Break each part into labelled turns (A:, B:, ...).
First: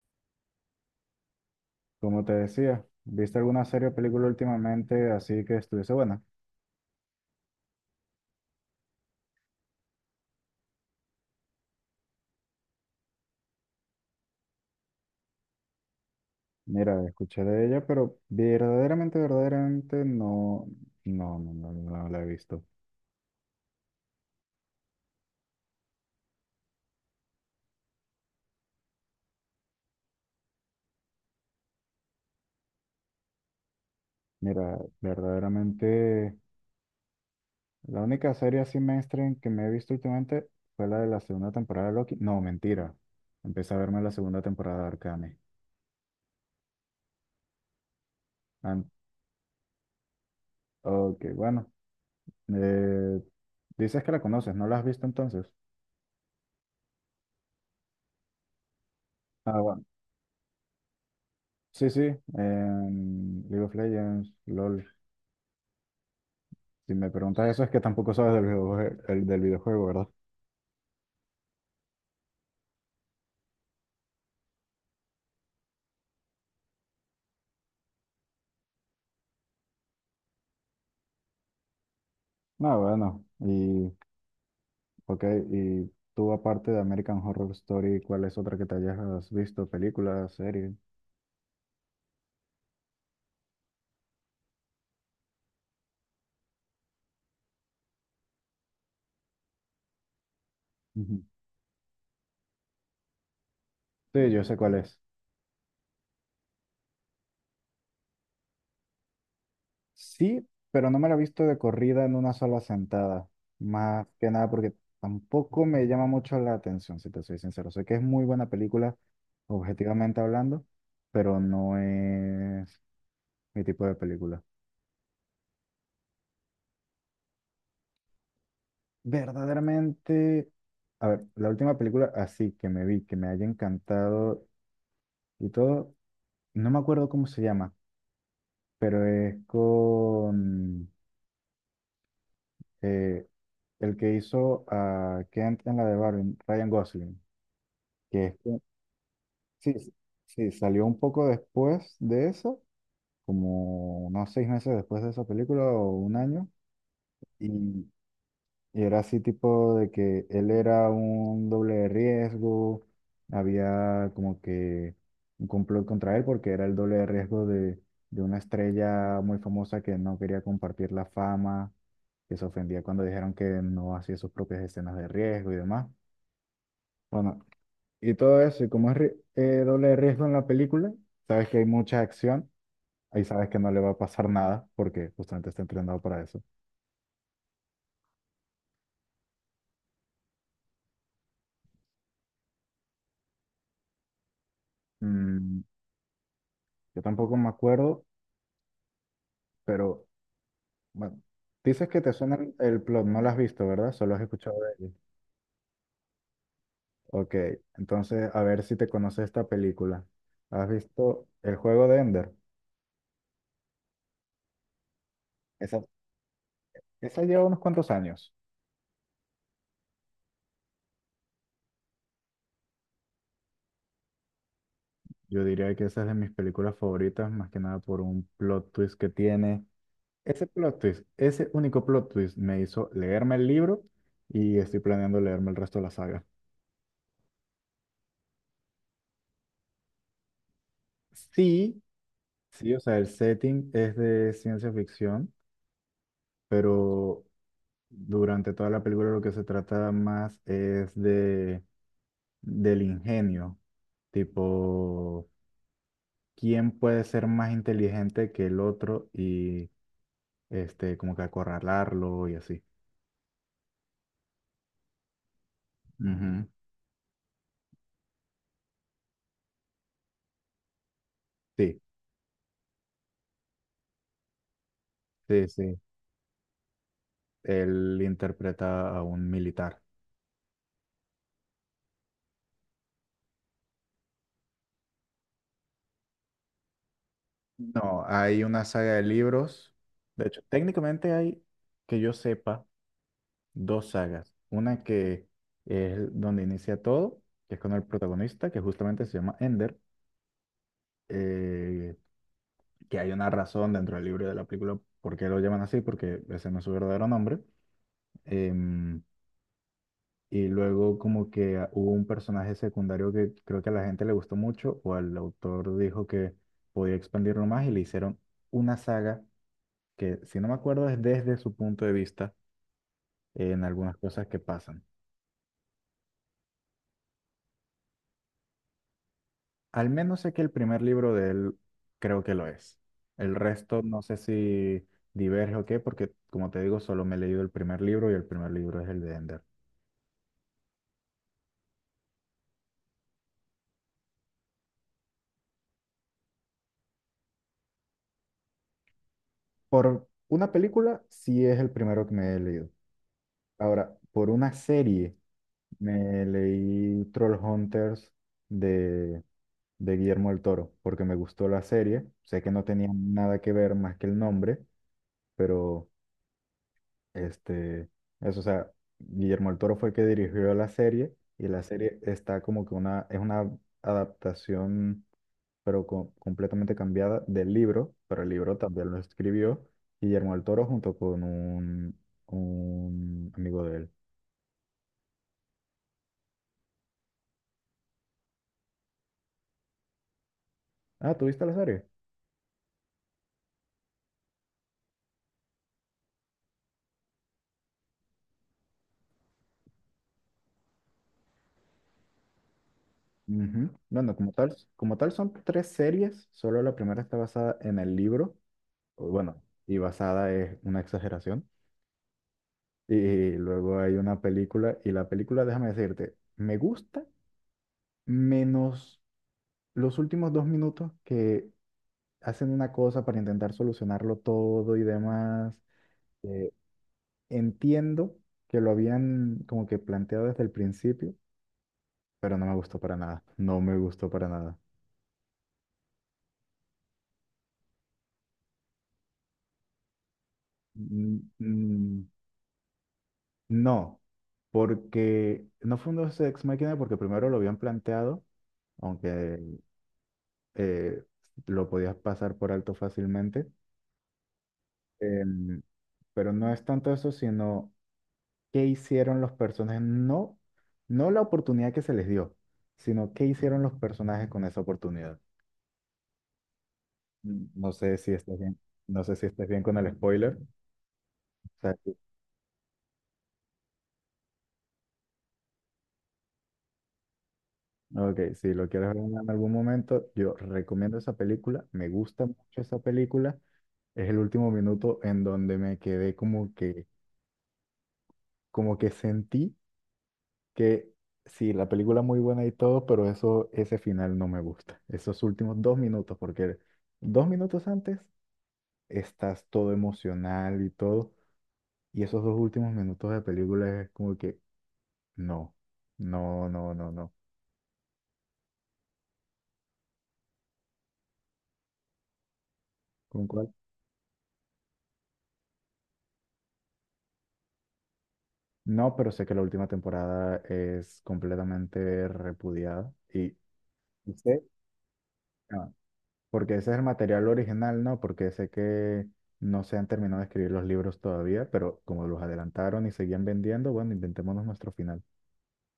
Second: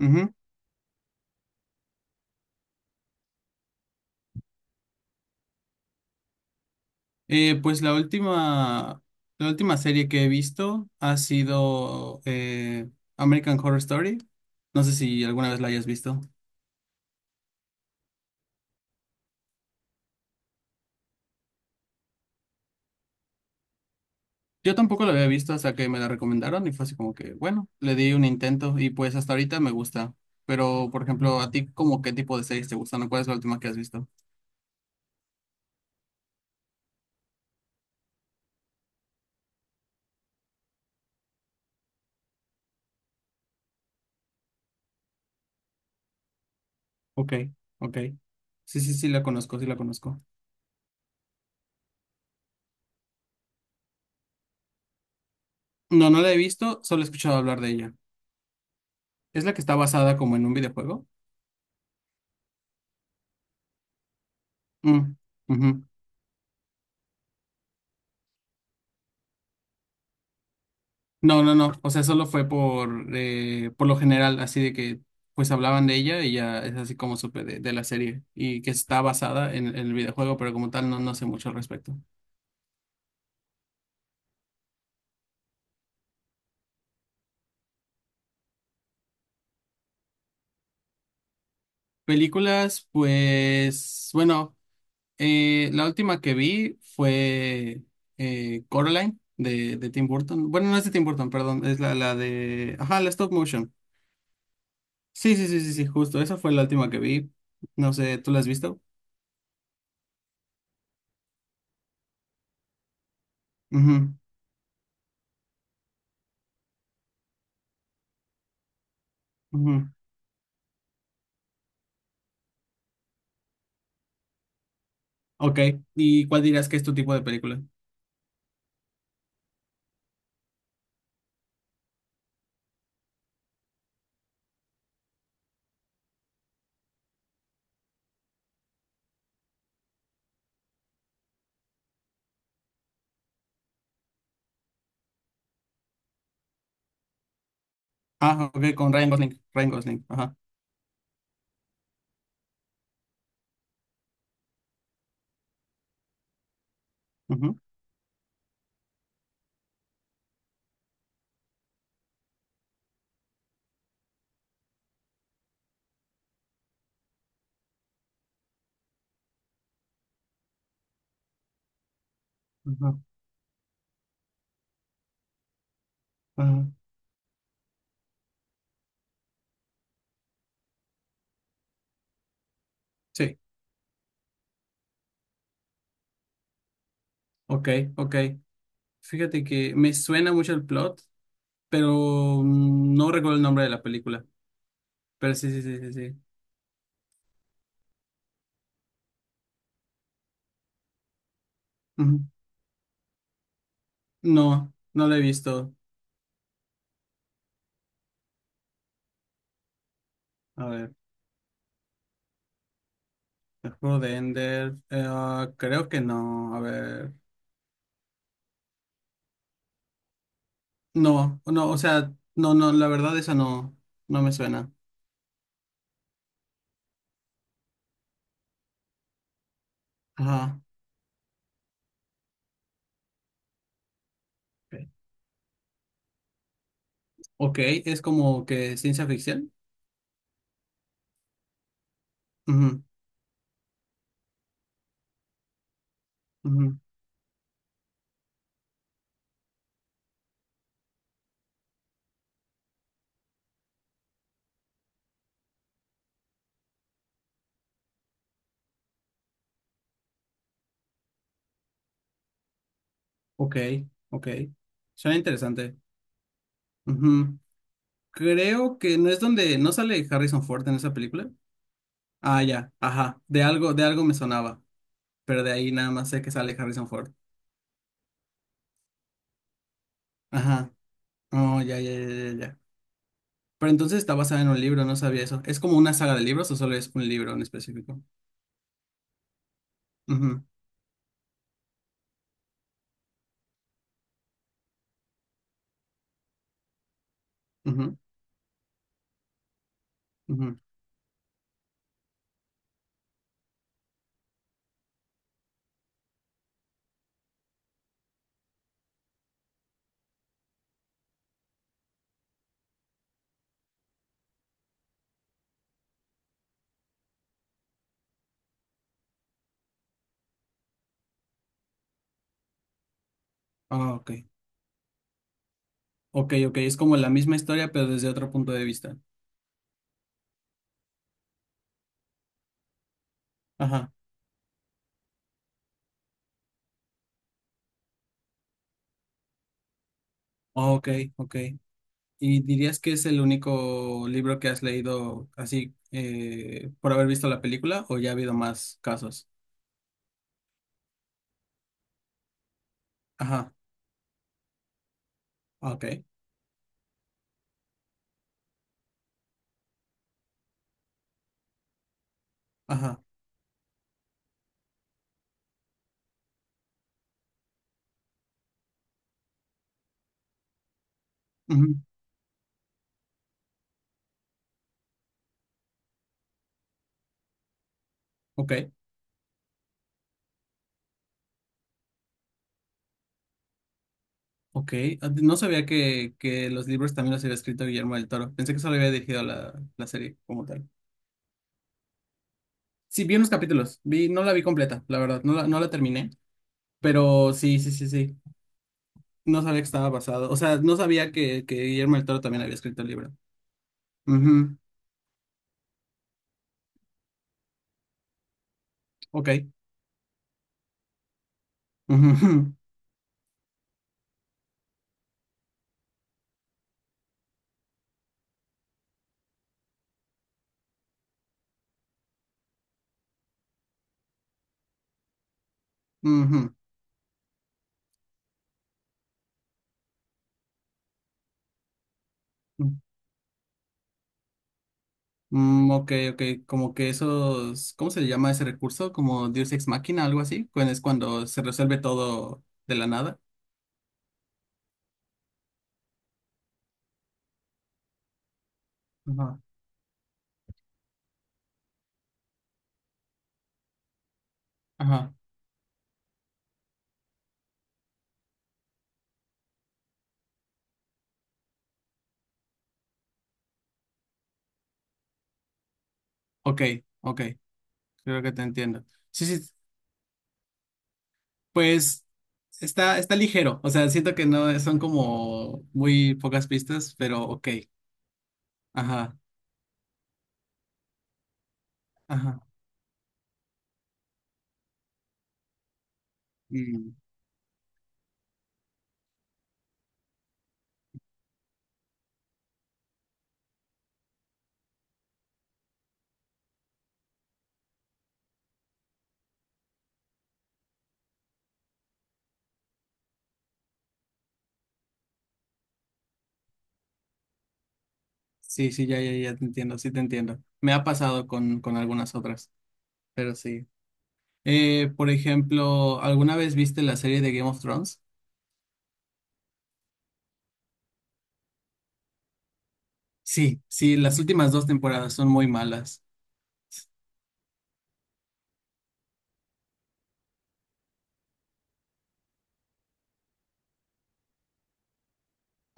A: Ujú.
B: Como te decía, ¿viste alguna serie o película últimamente así que estuviese buena?
A: Pues la última serie que he visto ha sido American Horror Story. No sé si alguna vez la hayas visto.
B: Mira, escuché de ella, pero verdaderamente, verdaderamente no, no, no, no, no la he visto.
A: Yo tampoco la había visto hasta que me la recomendaron y fue así como que, bueno, le di un intento y pues hasta ahorita me gusta. Pero, por ejemplo, ¿a ti como qué tipo de series te gustan o cuál es la última que has visto?
B: Mira, verdaderamente, la única serie así mainstream que me he visto últimamente fue la de la segunda temporada de Loki. No, mentira. Empecé a verme la segunda temporada de Arcane.
A: Ok, ok. Sí,
B: An-
A: sí, sí, la conozco, sí la conozco.
B: ok, bueno. eh, Dices que la conoces, ¿no la has visto entonces?
A: No, no la he visto, solo he escuchado hablar de ella. ¿Es la
B: Ah,
A: que está
B: bueno.
A: basada como en un videojuego?
B: Sí, sí, en League of Legends, LOL.
A: Mm, ujú.
B: Si me preguntas eso es que tampoco sabes del videojuego, del videojuego, ¿verdad?
A: No, no, no. O sea, solo fue por lo general, así de que pues hablaban de ella y ya es así como supe de la serie y que está basada en el videojuego, pero como tal no sé mucho al respecto.
B: No, bueno, y ok, y tú aparte de American Horror Story, ¿cuál es otra que te hayas visto? ¿Película, serie?
A: Películas, pues bueno, la última que vi fue Coraline de Tim Burton. Bueno, no es de Tim
B: Ujú.
A: Burton, perdón, es la de. Ajá, la stop motion.
B: Sí, yo sé cuál es.
A: Sí, sí, sí, sí, sí, justo. Esa fue la última que vi. No sé, ¿tú la has visto?
B: Sí, pero no me la he visto de corrida en una sola sentada. Más
A: Ujú,
B: que nada porque tampoco me llama mucho la atención, si te soy sincero. Sé que es muy buena película,
A: ujú.
B: objetivamente hablando, pero no es mi tipo de película.
A: Ok, ¿y cuál dirías que es tu tipo de película?
B: Verdaderamente, a ver, la última película así que me vi, que me haya encantado y todo, no me acuerdo cómo se llama, pero es con eh, el que hizo a Kent en la de Barbie, Ryan Gosling, que es
A: Ah,
B: que-
A: ok, con Ryan Gosling, Ryan
B: sí, sí,
A: Gosling, ajá,
B: sí, salió un poco después de eso, como unos 6 meses después de esa película o un año,
A: ujú,
B: y Y era así tipo de que él era un doble de riesgo, había como que un complot contra él porque era el doble de riesgo de una estrella muy famosa que no quería compartir la fama, que se ofendía
A: ajá,
B: cuando dijeron que no hacía sus propias escenas de riesgo y demás.
A: ajá.
B: Bueno, y todo eso, y como es doble de riesgo en la película, sabes que hay mucha acción, ahí
A: Sí,
B: sabes que no le va a pasar nada porque justamente está entrenado para eso.
A: ok, ok. Fíjate que me suena mucho el plot, pero no recuerdo el nombre de la película, pero sí,
B: Mm,
A: sí, sí, sí, sí.
B: yo tampoco me acuerdo, pero... Bueno, dices que te
A: Ujú.
B: suena el plot, no lo has visto, ¿verdad? Solo has escuchado
A: No,
B: de él.
A: no la he visto.
B: Ok, entonces a ver si te conoces esta película.
A: A
B: ¿Has
A: ver,
B: visto El juego de Ender?
A: el juego de Ender, ah,
B: Esa,
A: creo que no, a ver,
B: esa lleva unos cuantos años.
A: no, no, o sea, no, no, la verdad esa no, no me suena.
B: Yo diría que esa es de mis películas favoritas, más que nada por un plot twist que tiene. Ese
A: Ajá,
B: plot twist, ese único plot twist me hizo leerme el libro y estoy planeando leerme el resto de la saga.
A: ok, es como que ciencia ficción.
B: Sí, sí, o
A: Ujú,
B: sea, el setting es de ciencia ficción,
A: ujú.
B: pero durante toda la película lo que se trata más es de del ingenio, tipo, ¿quién puede ser más inteligente que el otro y este como que acorralarlo y así?
A: Ok, ok. Suena interesante.
B: Ujú.
A: Ujú. Creo que no es donde no sale Harrison Ford en esa película.
B: Sí,
A: Ah, ya, ajá. De algo me sonaba, pero
B: sí,
A: de ahí
B: sí.
A: nada más sé que sale Harrison Ford.
B: Él interpreta a un militar.
A: Ajá. Oh, ya, ya, ya, ya, ya. Pero entonces está basada en un libro, no sabía eso. ¿Es como una saga de libros o solo es un libro en específico?
B: No, hay una saga de libros. De hecho,
A: Ujú,
B: técnicamente hay, que yo sepa, dos sagas. Una que es donde inicia todo, que es con el
A: ujú,
B: protagonista, que justamente se llama Ender.
A: ujú.
B: eh, que hay una razón dentro del libro y de la película por qué lo llaman así, porque ese no es su verdadero nombre. Em, y luego como que hubo un personaje secundario que creo que a la gente le gustó mucho o el autor dijo que podía expandirlo más y le hicieron una saga que, si no me acuerdo, es desde su punto de vista en
A: Ah,
B: algunas
A: ok.
B: cosas que pasan.
A: Ok, ok. Es como la misma historia, pero desde otro punto de vista.
B: Al menos sé que el primer libro de él creo que lo es. El resto
A: Ajá.
B: no sé si diverge o qué, porque como te digo, solo me he leído el primer libro y el primer libro es el de Ender.
A: Ok, ok. ¿Y dirías que es el único libro que has leído así por haber visto la película o ya ha habido más casos?
B: Por una película, sí es el primero que me he leído.
A: Ajá,
B: Ahora, por una serie,
A: ah, ok,
B: me leí Trollhunters de, de Guillermo del Toro, porque me gustó la serie. Sé que no tenía
A: ajá,
B: nada que ver más que el nombre, pero este, eso, o sea, Guillermo el Toro fue el que dirigió la serie y la
A: ujú,
B: serie está como que es una adaptación, pero completamente cambiada del libro, pero el
A: ok,
B: libro también lo escribió Guillermo el Toro junto con un amigo de él.
A: ok. Ah, no sabía que los libros también los había escrito Guillermo del Toro. Pensé que solo había dirigido la serie como tal.
B: Ah, ¿tú viste la serie?
A: Sí, vi unos capítulos, vi, no la vi completa, la verdad, no la terminé, pero sí, sí, sí, sí. No sabía que estaba basado, o sea, no sabía que Guillermo del Toro también había escrito el libro.
B: Ujú. Bueno, como tal,
A: Ujú,
B: como tal son tres series, solo la primera está basada en el libro, o
A: ok.
B: bueno, y basada es una exageración.
A: Ujú,
B: Y luego hay una película, y la película, déjame decirte, me gusta menos los últimos 2 minutos que hacen una cosa para intentar solucionarlo todo y demás.
A: ujú,
B: Eh, Entiendo que lo habían como que planteado desde el principio, pero no me
A: ujú.
B: gustó para nada. No me gustó para nada.
A: Mm, ok, ok, como que esos, ¿cómo se le llama ese recurso? Como Deus Ex Machina, algo así, cuando es
B: Mm,
A: cuando se resuelve
B: mm,
A: todo de la nada.
B: No, porque no fue un Dos Ex Machina porque primero lo habían planteado,
A: Ajá,
B: aunque eh, lo podías pasar por alto fácilmente.
A: ajá,
B: Em, pero no es tanto eso, sino qué hicieron los personajes, no, no la oportunidad que se les dio, sino qué hicieron los personajes con esa oportunidad.
A: ok, ok,
B: No sé si
A: creo que
B: estás
A: te
B: bien,
A: entiendo.
B: no sé si
A: Sí,
B: estás
A: sí,
B: bien con el spoiler. O sea, sí.
A: pues está ligero, o sea, siento que no son como muy pocas pistas, pero ok,
B: Ok, si lo quieres ver
A: ajá,
B: en algún momento, yo recomiendo esa película, me gusta
A: ajá.
B: mucho esa película. Es el último minuto en donde me quedé como que,
A: Mm,
B: como que sentí que sí, la película muy buena y todo, pero eso, ese final no me gusta. Esos últimos 2 minutos, porque 2 minutos antes estás todo emocional y todo, y esos dos últimos minutos de película es como que no, no, no, no, no.
A: sí, sí, ya, ya, ya te entiendo, sí te entiendo. Me ha pasado con algunas otras,
B: ¿Con
A: pero
B: cuál?
A: sí. Por ejemplo, ¿alguna vez viste la serie de Game of Thrones?
B: No, pero sé que la última temporada es completamente repudiada y,
A: Sí, sí,
B: ¿Y
A: las
B: sé?
A: últimas dos temporadas son muy
B: ah,
A: malas.
B: Porque ese es el material original, ¿no? Porque sé que no se han terminado de escribir los libros todavía, pero como los adelantaron y seguían vendiendo, bueno, inventémonos nuestro final.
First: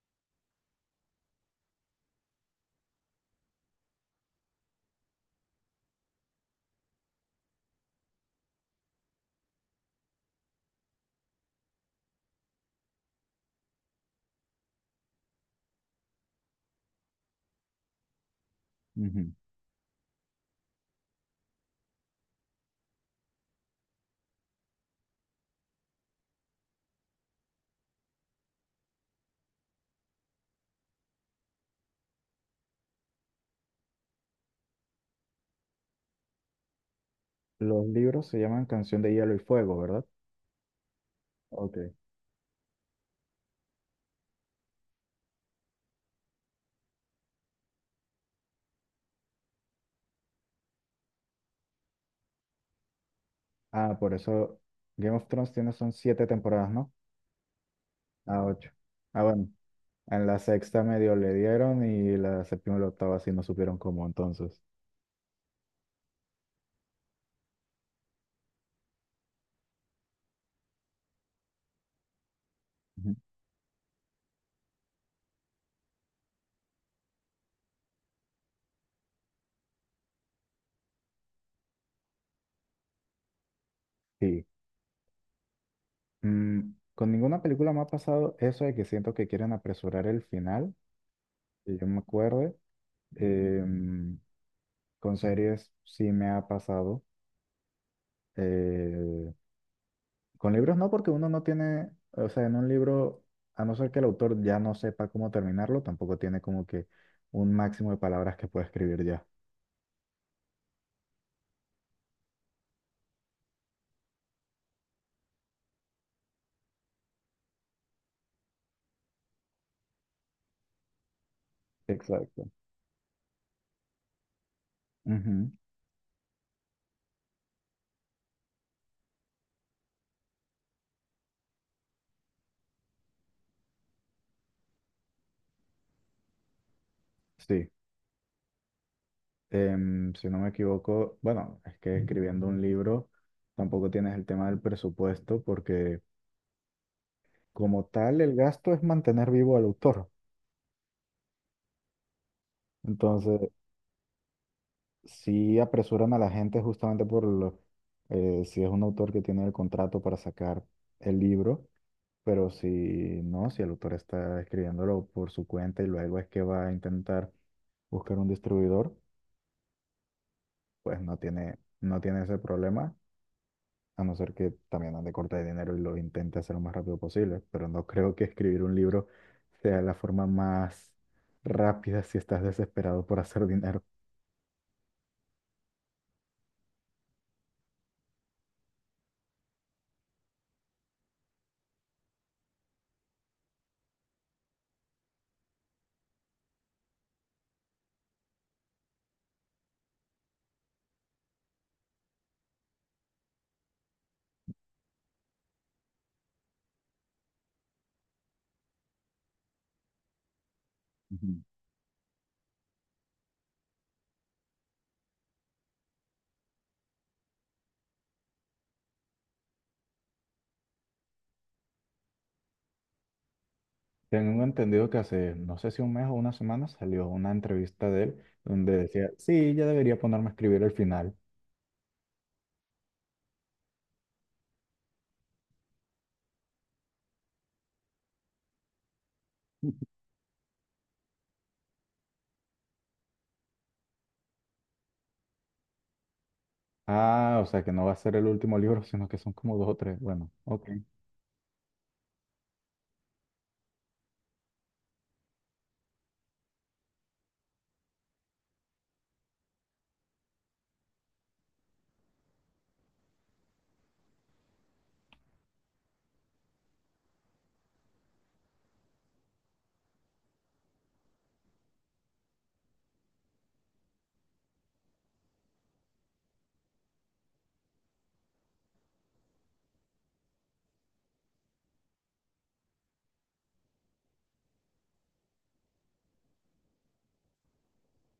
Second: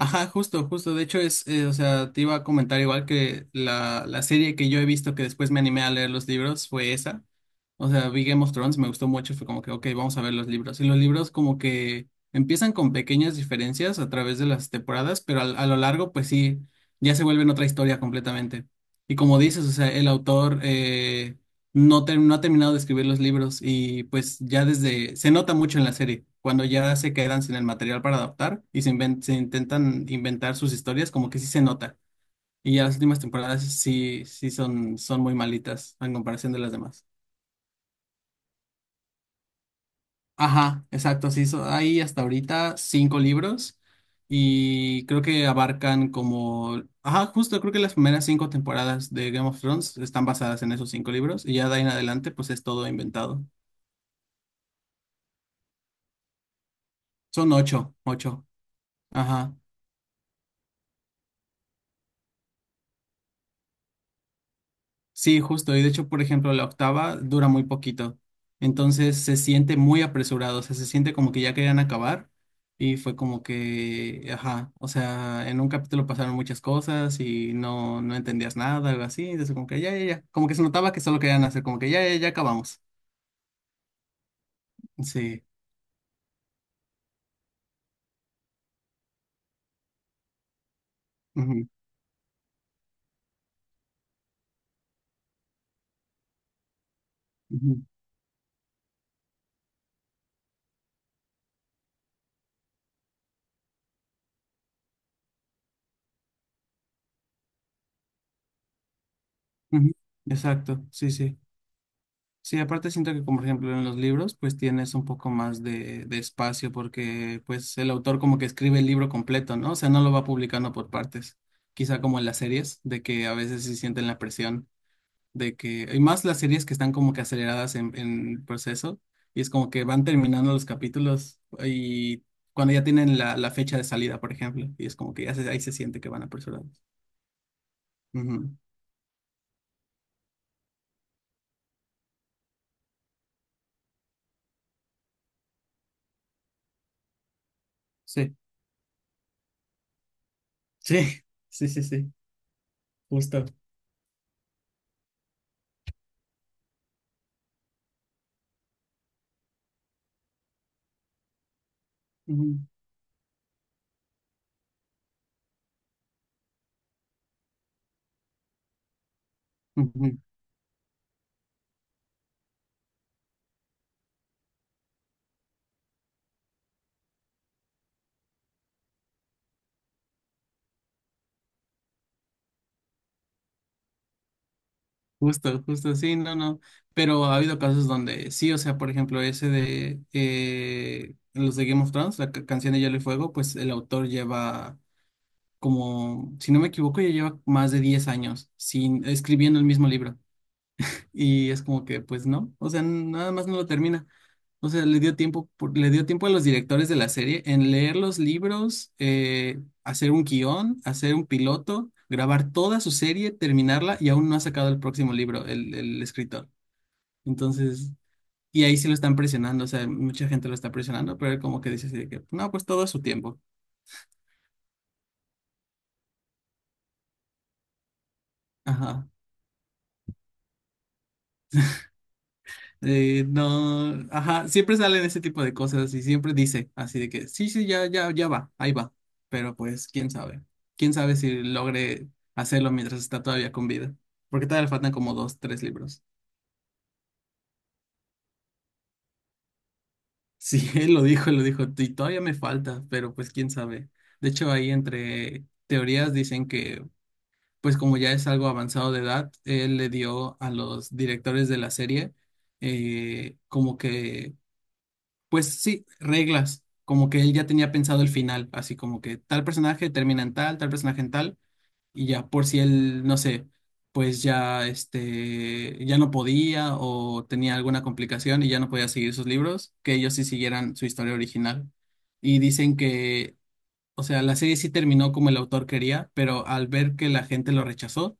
A: Ajá, justo, justo. De hecho, o sea, te iba a comentar igual que la serie que yo he visto que después me animé a leer los libros fue esa. O sea, vi Game of Thrones, me gustó mucho, fue como que, ok, vamos a ver los libros. Y los libros como que empiezan con pequeñas diferencias a través de las temporadas, pero a lo largo, pues sí, ya se vuelven otra historia completamente. Y
B: Ujú.
A: como dices, o sea, el autor no, no ha terminado de escribir los libros y pues ya desde, se nota mucho en la serie, cuando ya se quedan sin el material para adaptar y se intentan inventar sus historias, como que sí se nota. Y ya las últimas temporadas sí, sí son muy malitas en comparación de las demás.
B: Los libros se llaman Canción de Hielo y Fuego, ¿verdad?
A: Ajá, exacto, sí,
B: Ok.
A: hay hasta ahorita cinco libros y creo que abarcan como, ajá, justo creo que las primeras cinco temporadas de Game of Thrones están basadas en esos cinco libros y ya de ahí en adelante pues es todo inventado.
B: Ah, por eso Game of Thrones tiene son siete temporadas, ¿no?
A: Son ocho,
B: Ah,
A: ocho.
B: ocho. Ah, bueno.
A: Ajá.
B: En la sexta medio le dieron y la séptima y la octava sí no supieron cómo entonces.
A: Sí, justo. Y de hecho, por ejemplo, la octava dura muy poquito. Entonces se siente muy apresurado. O sea, se siente como que ya querían acabar. Y
B: Ujú.
A: fue como que, ajá. O sea, en un capítulo pasaron muchas cosas y no entendías nada, algo así. Entonces, como que ya, ya, ya. Como que se notaba que solo querían hacer, como que ya, ya, ya acabamos.
B: Sí.
A: Sí.
B: Con ninguna película me ha pasado eso de que siento que quieren apresurar el final,
A: Ujú,
B: que yo me acuerde. Eh, con series sí me ha pasado.
A: ujú,
B: Eh, con libros no, porque uno no tiene, o sea, en un libro, a no ser que el autor ya no sepa cómo terminarlo, tampoco tiene como que un máximo de palabras que puede escribir ya.
A: ujú. Exacto. Sí, sí. Sí, aparte siento que, como por ejemplo en los libros, pues tienes un poco más de espacio porque pues el autor como que escribe el libro completo, ¿no? O sea, no lo va publicando por partes. Quizá como en las
B: Exacto.
A: series, de que a veces sí sienten la presión
B: Ujú.
A: de que, y más las series que están como que aceleradas en el proceso, y es como que van terminando los capítulos y cuando ya tienen la fecha de salida, por ejemplo, y es como que ya ahí se siente que van apresurados.
B: Sí.
A: Ujú.
B: Si no me equivoco, bueno, es que escribiendo un libro tampoco tienes el tema del presupuesto porque como tal el
A: Sí,
B: gasto es mantener vivo al autor.
A: sí, sí, sí, sí, justo.
B: Entonces, sí apresuran a la gente justamente si es un autor que tiene el contrato para sacar el libro, pero
A: Ujú,
B: si no, si el autor está escribiéndolo por su cuenta y luego es que va a intentar buscar un distribuidor,
A: ujú.
B: pues no tiene ese problema, a no ser que también ande corta de dinero y lo intente hacer lo más rápido posible, pero no creo que escribir un libro sea la forma más rápida si estás desesperado por hacer dinero.
A: Justo, justo, sí, no, no. Pero ha habido casos donde sí, o sea, por ejemplo, ese de los de Game of Thrones, la canción de Hielo y Fuego, pues el autor lleva como, si no me equivoco, ya lleva más de 10 años sin, escribiendo el mismo libro. Y es como que, pues no, o sea, nada más no lo termina. O sea, le dio tiempo, le dio tiempo a los directores de la serie en leer los libros, hacer un guión, hacer un piloto, grabar toda su serie, terminarla y aún no ha sacado el próximo libro, el escritor. Entonces, y ahí sí lo están presionando, o sea, mucha gente lo está presionando, pero él como que dice así de que, no, pues todo a su tiempo.
B: Tengo entendido que hace, no sé si un mes o una semana, salió una entrevista de él donde
A: Ajá.
B: decía, sí, ya debería ponerme a escribir el final.
A: No, ajá, siempre salen ese tipo de cosas y siempre dice así de que sí, sí, ya, ya, ya va, ahí va. Pero pues, quién sabe. Quién sabe si logre hacerlo mientras está todavía con vida. Porque todavía le faltan como dos, tres libros.
B: Ah, o sea que no va a ser el último libro, sino que son como dos o tres. Bueno, ok.
A: Sí, él lo dijo, y todavía me falta, pero pues quién sabe. De hecho, ahí entre teorías dicen que, pues como ya es algo avanzado de edad, él le dio a los directores de la serie como que pues sí, reglas, como que él ya tenía pensado el final, así como que tal personaje termina en tal, tal personaje en tal, y ya por si él, no sé, pues ya este, ya no podía o tenía alguna complicación y ya no podía seguir sus libros, que ellos sí siguieran su historia original. Y dicen que, o sea, la serie sí terminó como el autor quería, pero al ver que la gente lo rechazó,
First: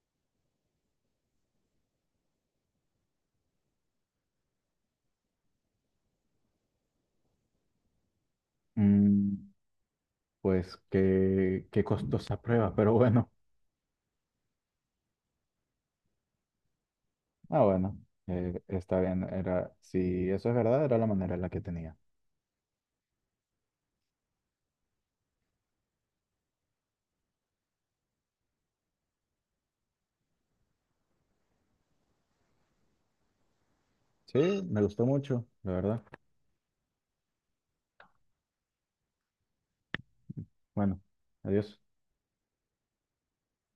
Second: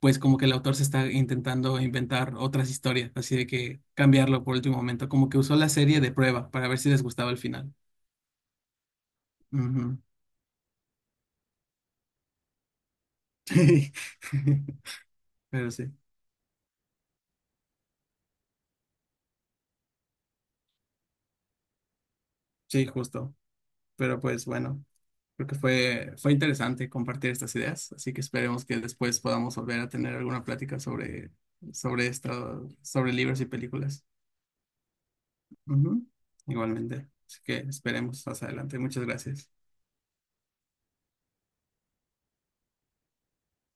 A: pues como que el autor se está intentando inventar otras historias, así de que cambiarlo por último momento, como que usó la serie de prueba para ver si les gustaba el final.
B: Mm,
A: Ujú.
B: pues qué costosa prueba, pero bueno.
A: Pero sí,
B: Ah, bueno, está bien. Era, si eso es verdad, era la manera en la que tenía.
A: sí, justo. Pero pues bueno, creo que fue interesante compartir estas ideas, así que esperemos que después podamos volver a tener alguna plática sobre esto, sobre libros y películas.
B: Sí, me gustó mucho, la verdad.
A: Ujú. Igualmente. Así que esperemos más adelante. Muchas gracias.
B: Bueno, adiós.